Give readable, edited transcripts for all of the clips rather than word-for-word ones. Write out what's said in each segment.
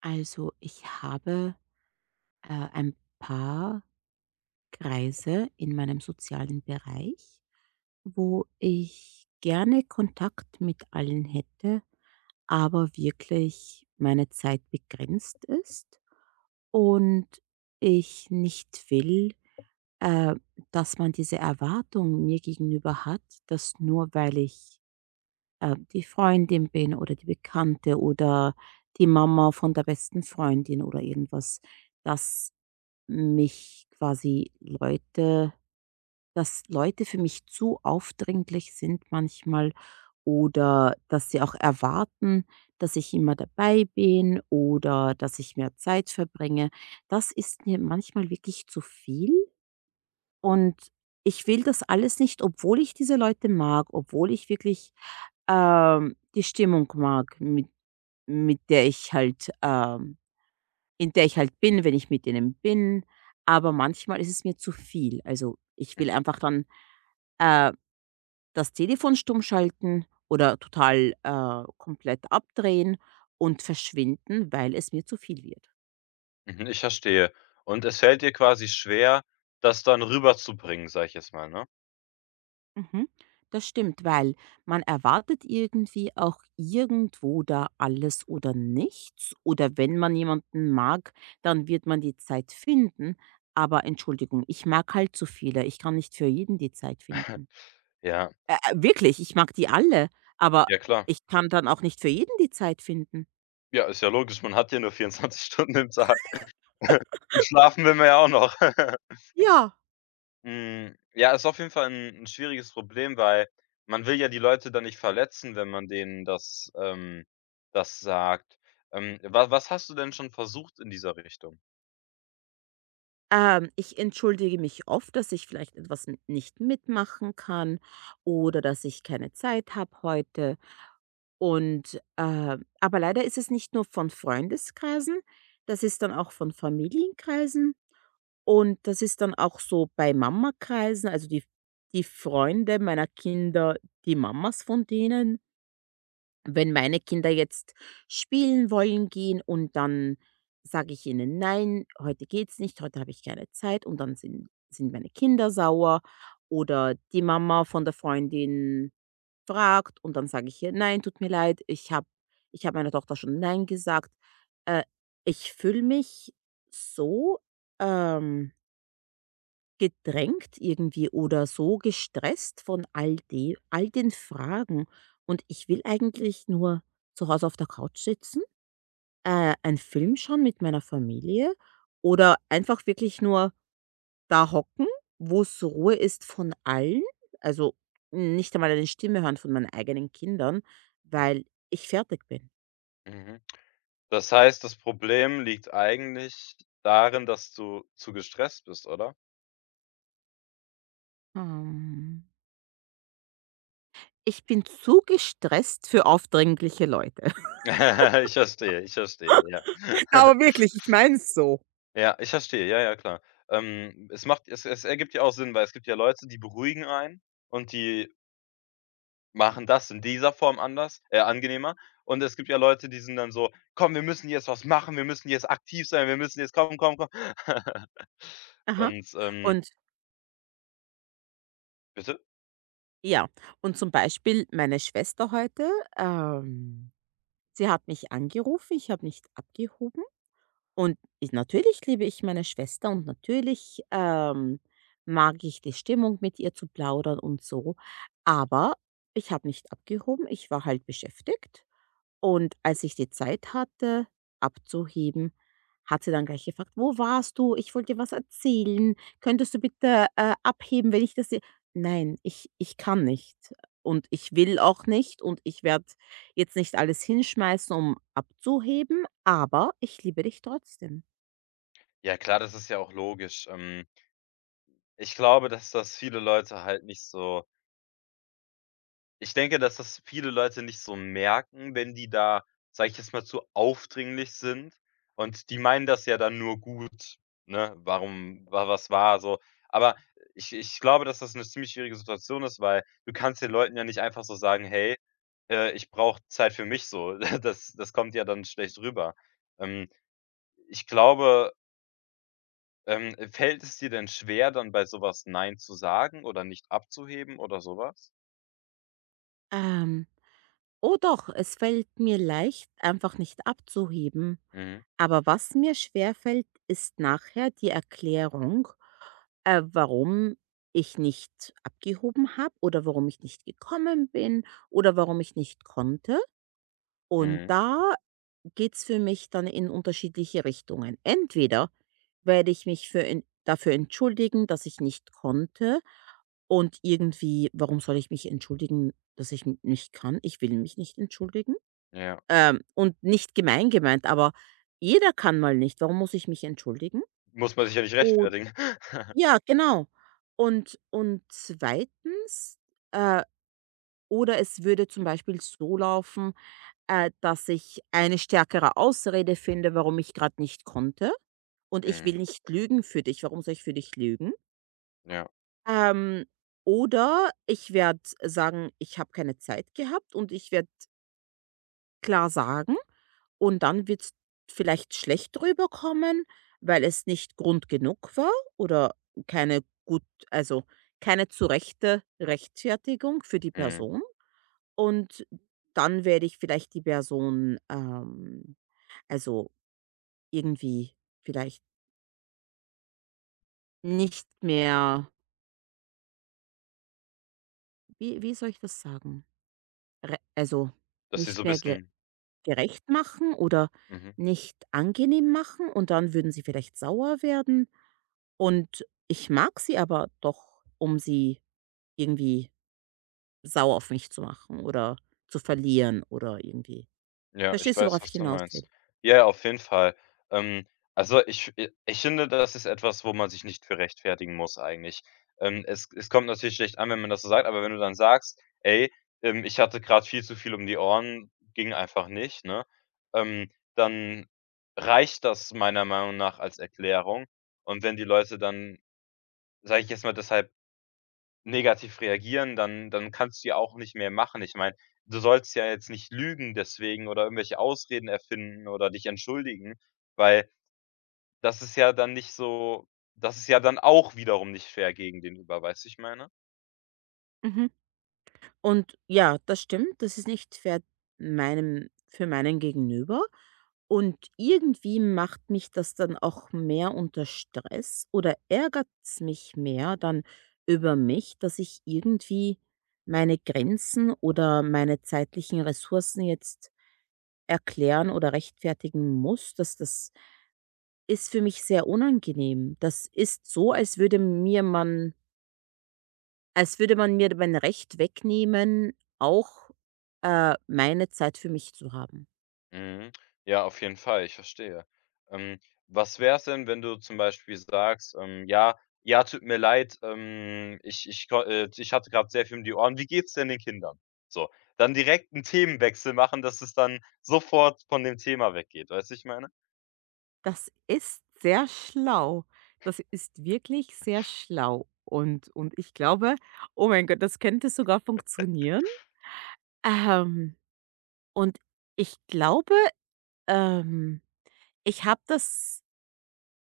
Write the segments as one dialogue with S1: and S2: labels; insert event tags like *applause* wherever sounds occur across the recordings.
S1: Also, ich habe, ein paar Kreise in meinem sozialen Bereich, wo ich gerne Kontakt mit allen hätte, aber wirklich meine Zeit begrenzt ist und ich nicht will, äh, dass man diese Erwartung mir gegenüber hat, dass nur weil ich die Freundin bin oder die Bekannte oder die Mama von der besten Freundin oder irgendwas, dass mich quasi Leute dass Leute für mich zu aufdringlich sind manchmal oder dass sie auch erwarten, dass ich immer dabei bin oder dass ich mehr Zeit verbringe. Das ist mir manchmal wirklich zu viel. Und ich will das alles nicht, obwohl ich diese Leute mag, obwohl ich wirklich, die Stimmung mag, mit der ich halt, in der ich halt bin, wenn ich mit denen bin. Aber manchmal ist es mir zu viel. Also, ich will
S2: Mhm,
S1: einfach dann, äh, das Telefon stumm schalten oder total, komplett abdrehen und verschwinden, weil es mir zu viel wird.
S2: mhm, ich verstehe. Und es fällt dir quasi schwer, das dann rüberzubringen, sage ich jetzt mal, ne?
S1: Mhm. Das stimmt, weil man erwartet irgendwie auch irgendwo da alles oder nichts. Oder wenn man jemanden mag, dann wird man die Zeit finden. Aber Entschuldigung, ich mag halt so viele. Ich kann nicht für jeden die Zeit finden.
S2: *laughs* Ja,
S1: Wirklich, ich mag die alle. Aber
S2: ja klar.
S1: ich kann dann auch nicht für jeden die Zeit finden.
S2: Ja, ist ja logisch, man hat ja nur 24 *laughs* Stunden im Tag. *laughs* Und schlafen will man ja auch noch. *laughs*
S1: Ja,
S2: Hm, ja, ist auf jeden Fall ein 'n schwieriges Problem, weil man will ja die Leute dann nicht verletzen, wenn man denen das das sagt. Wa was hast du denn schon versucht in dieser Richtung?
S1: ich entschuldige mich oft, dass ich vielleicht etwas nicht mitmachen kann oder dass ich keine Zeit habe heute. Und, aber leider ist es nicht nur von Freundeskreisen, das ist dann auch von Familienkreisen und das ist dann auch so bei Mamakreisen, also die Freunde meiner Kinder, die Mamas von denen. Wenn meine Kinder jetzt spielen wollen gehen und dann sage ich ihnen: „Nein, heute geht's nicht, heute habe ich keine Zeit“, und dann sind meine Kinder sauer oder die Mama von der Freundin fragt und dann sage ich ihr: „Nein, tut mir leid, ich habe meiner Tochter schon nein gesagt.“ Äh, Ich fühle mich so, ähm, gedrängt irgendwie oder so gestresst von all den Fragen und ich will eigentlich nur zu Hause auf der Couch sitzen, einen Film schauen mit meiner Familie oder einfach wirklich nur da hocken, wo es Ruhe ist von allen, also nicht einmal eine Stimme hören von meinen eigenen Kindern,
S2: Mhm,
S1: weil ich fertig bin.
S2: mhm. Das heißt, das Problem liegt eigentlich darin, dass du zu gestresst bist, oder?
S1: Ähm, Ich bin zu gestresst für aufdringliche Leute. *laughs*
S2: *laughs* Ich verstehe, ja. *laughs*
S1: Aber wirklich, ich meine es so.
S2: Ja, ich verstehe, ja, ja, klar. Es es ergibt ja auch Sinn, weil es gibt ja Leute, die beruhigen einen und die machen das in dieser Form anders angenehmer. Und es gibt ja Leute, die sind dann so: „Komm, wir müssen jetzt was machen, wir müssen jetzt aktiv sein, wir müssen jetzt kommen, komm, komm, komm.“ *laughs*
S1: Aha.
S2: Und,
S1: Und
S2: bitte?
S1: ja, und zum Beispiel meine Schwester heute, ähm, sie hat mich angerufen, ich habe nicht abgehoben. Und ich, natürlich liebe ich meine Schwester und natürlich, mag ich die Stimmung, mit ihr zu plaudern und so. Aber ich habe nicht abgehoben, ich war halt beschäftigt. Und als ich die Zeit hatte, abzuheben, hat sie dann gleich gefragt: „Wo warst du? Ich wollte dir was erzählen. Könntest du bitte, abheben, wenn ich das se“ Nein, ich kann nicht und ich will auch nicht und ich werde jetzt nicht alles hinschmeißen, um abzuheben, aber ich liebe dich trotzdem.
S2: Ja klar, das ist ja auch logisch. Ich glaube, dass das viele Leute halt nicht so. Ich denke, dass das viele Leute nicht so merken, wenn die da, sage ich jetzt mal, zu aufdringlich sind und die meinen das ja dann nur gut, ne? Warum wa was war so. Aber ich glaube, dass das eine ziemlich schwierige Situation ist, weil du kannst den Leuten ja nicht einfach so sagen: „Hey, ich brauche Zeit für mich“, so. *laughs* Das kommt ja dann schlecht rüber. Ähm, ich glaube, fällt es dir denn schwer, dann bei sowas „Nein“ zu sagen oder nicht abzuheben oder sowas?
S1: Ähm, oh doch, es fällt mir leicht, einfach nicht abzuheben,
S2: Mhm,
S1: aber was mir schwerfällt, ist nachher die Erklärung, warum ich nicht abgehoben habe oder warum ich nicht gekommen bin oder warum ich nicht konnte. Und
S2: mhm,
S1: da geht's für mich dann in unterschiedliche Richtungen. Entweder werde ich mich für en dafür entschuldigen, dass ich nicht konnte und irgendwie warum soll ich mich entschuldigen, dass ich n nicht kann? Ich will mich nicht entschuldigen.
S2: ja.
S1: Und nicht gemeint, aber jeder kann mal nicht. Warum muss ich mich entschuldigen?
S2: Muss man sich ja nicht rechtfertigen. *laughs*
S1: Ja, genau. Und zweitens, äh, oder es würde zum Beispiel so laufen, dass ich eine stärkere Ausrede finde, warum ich gerade nicht konnte und ich
S2: Mhm,
S1: will nicht lügen für dich. Warum soll ich für dich lügen?
S2: ja,
S1: Ähm, oder ich werde sagen: „Ich habe keine Zeit gehabt“ und ich werde klar sagen. Und dann wird's vielleicht schlecht rüberkommen, weil es nicht Grund genug war oder keine gut also, keine zu rechte Rechtfertigung für die
S2: mhm.
S1: Person. Und dann werde ich vielleicht die Person, also, irgendwie vielleicht nicht mehr, wie soll ich das sagen? Re Also,
S2: Dass sie so
S1: nicht
S2: ein
S1: mehr ge
S2: bisschen.
S1: gerecht machen oder
S2: Mhm,
S1: nicht angenehm machen und dann würden sie vielleicht sauer werden. Und ich mag sie aber doch, um sie irgendwie sauer auf mich zu machen oder zu verlieren oder irgendwie.
S2: ja, ich
S1: Verstehst du,
S2: weiß,
S1: worauf ich
S2: was du
S1: hinaus
S2: meinst.
S1: will?
S2: Ja, ja, auf jeden Fall. Ähm, also, ich finde, das ist etwas, wo man sich nicht für rechtfertigen muss eigentlich. Es kommt natürlich schlecht an, wenn man das so sagt, aber wenn du dann sagst: „Ey, ich hatte gerade viel zu viel um die Ohren, ging einfach nicht“, ne? Ähm, dann reicht das meiner Meinung nach als Erklärung. Und wenn die Leute dann, sage ich jetzt mal, deshalb negativ reagieren, dann kannst du ja auch nicht mehr machen. Ich meine, du sollst ja jetzt nicht lügen deswegen oder irgendwelche Ausreden erfinden oder dich entschuldigen, weil das ist ja dann nicht so das ist ja dann auch wiederum nicht fair gegenüber, weißt du, wie ich meine?
S1: Mhm. Und ja, das stimmt, das ist nicht fair, meinem für meinen Gegenüber. Und irgendwie macht mich das dann auch mehr unter Stress oder ärgert es mich mehr dann über mich, dass ich irgendwie meine Grenzen oder meine zeitlichen Ressourcen jetzt erklären oder rechtfertigen muss, das ist für mich sehr unangenehm. Das ist so, als würde mir man als würde man mir mein Recht wegnehmen, auch, meine Zeit für mich zu haben.
S2: Mhm. Ja, auf jeden Fall, ich verstehe. Ähm, was wär's denn, wenn du zum Beispiel sagst, „Ja, ja, tut mir leid, ich hatte gerade sehr viel um die Ohren. Wie geht's denn den Kindern?“ So, dann direkt einen Themenwechsel machen, dass es dann sofort von dem Thema weggeht. Weißt du, ich meine?
S1: Das ist sehr schlau. Das ist wirklich sehr schlau. Und ich glaube, oh mein Gott, das könnte sogar funktionieren. Ähm, und ich glaube, ähm, ich habe das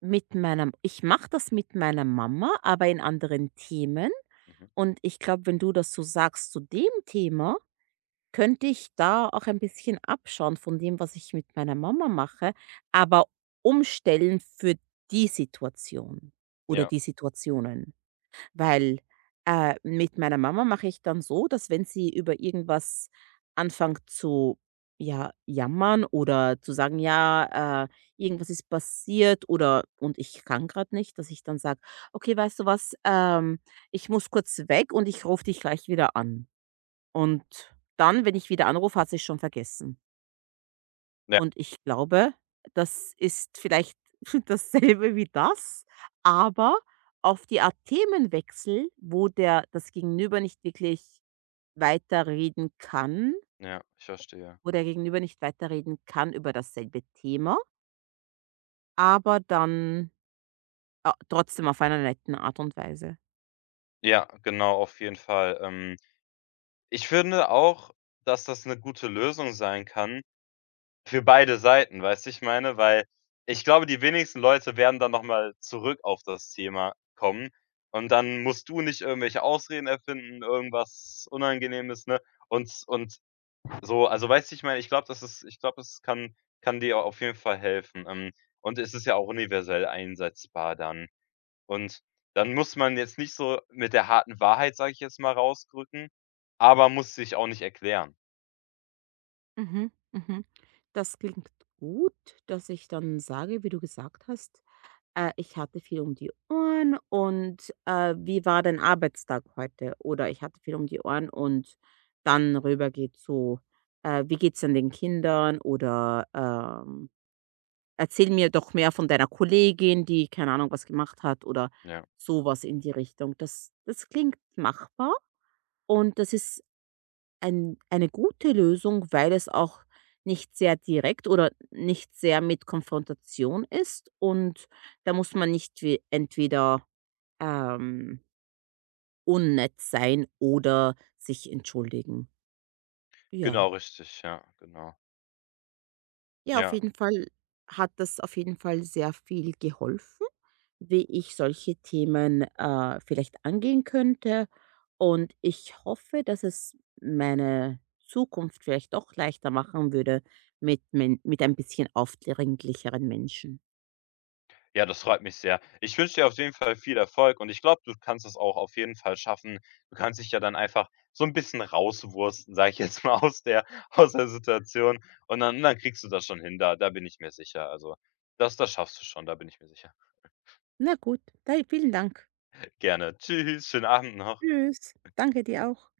S1: Mit meiner, ich mache das mit meiner Mama, aber in anderen Themen.
S2: Mhm.
S1: Und ich glaube, wenn du das so sagst zu dem Thema, könnte ich da auch ein bisschen abschauen von dem, was ich mit meiner Mama mache, aber umstellen für die Situation oder
S2: Ja,
S1: die Situationen. Weil, mit meiner Mama mache ich dann so, dass wenn sie über irgendwas anfängt zu, ja, jammern oder zu sagen: „Ja, irgendwas ist passiert“ oder und ich kann gerade nicht, dass ich dann sage: „Okay, weißt du was, ich muss kurz weg und ich rufe dich gleich wieder an.“ Und dann, wenn ich wieder anrufe, hat sie's schon vergessen.
S2: ja,
S1: Und ich glaube, das ist vielleicht *laughs* dasselbe wie das, aber auf die Art Themenwechsel, wo der das Gegenüber nicht wirklich weiterreden kann,
S2: ja, ich verstehe.
S1: wo der Gegenüber nicht weiterreden kann über dasselbe Thema, aber dann, trotzdem auf einer netten Art und Weise.
S2: Ja, genau, auf jeden Fall. Ich finde auch, dass das eine gute Lösung sein kann für beide Seiten, weißt du, ich meine? Weil ich glaube, die wenigsten Leute werden dann noch mal zurück auf das Thema kommen und dann musst du nicht irgendwelche Ausreden erfinden, irgendwas Unangenehmes, ne? Und so, also, weißt du, ich meine, ich glaube, das kann dir au- auf jeden Fall helfen, und es ist ja auch universell einsetzbar dann. Und dann muss man jetzt nicht so mit der harten Wahrheit, sage ich jetzt mal, rausrücken, aber muss sich auch nicht erklären.
S1: Mhm, mhm. Das klingt gut, dass ich dann sage, wie du gesagt hast: ich hatte viel um die Ohren und, wie war dein Arbeitstag heute? Oder ich hatte viel um die Ohren und dann rüber geht zu, wie geht's denn den Kindern? Oder, erzähl mir doch mehr von deiner Kollegin, die keine Ahnung was gemacht hat oder
S2: Ja.
S1: sowas in die Richtung. Das klingt machbar und das ist eine gute Lösung, weil es auch nicht sehr direkt oder nicht sehr mit Konfrontation ist und da muss man nicht we entweder, ähm, unnett sein oder sich entschuldigen. Ja.
S2: Genau, richtig, ja, genau.
S1: Ja, auf
S2: Ja.
S1: jeden Fall hat das auf jeden Fall sehr viel geholfen, wie ich solche Themen, vielleicht angehen könnte. Und ich hoffe, dass es meine Zukunft vielleicht doch leichter machen würde mit men mit ein bisschen aufdringlicheren Menschen.
S2: Ja, das freut mich sehr. Ich wünsche dir auf jeden Fall viel Erfolg und ich glaube, du kannst das auch auf jeden Fall schaffen. Du kannst dich ja dann einfach so ein bisschen rauswursten, sage ich jetzt *laughs* mal, aus der Situation und dann kriegst du das schon hin, da bin ich mir sicher. Also, das schaffst du schon, da bin ich mir sicher.
S1: Na gut, da vielen Dank.
S2: Gerne. Tschüss, schönen Abend noch.
S1: Tschüss. Danke dir auch.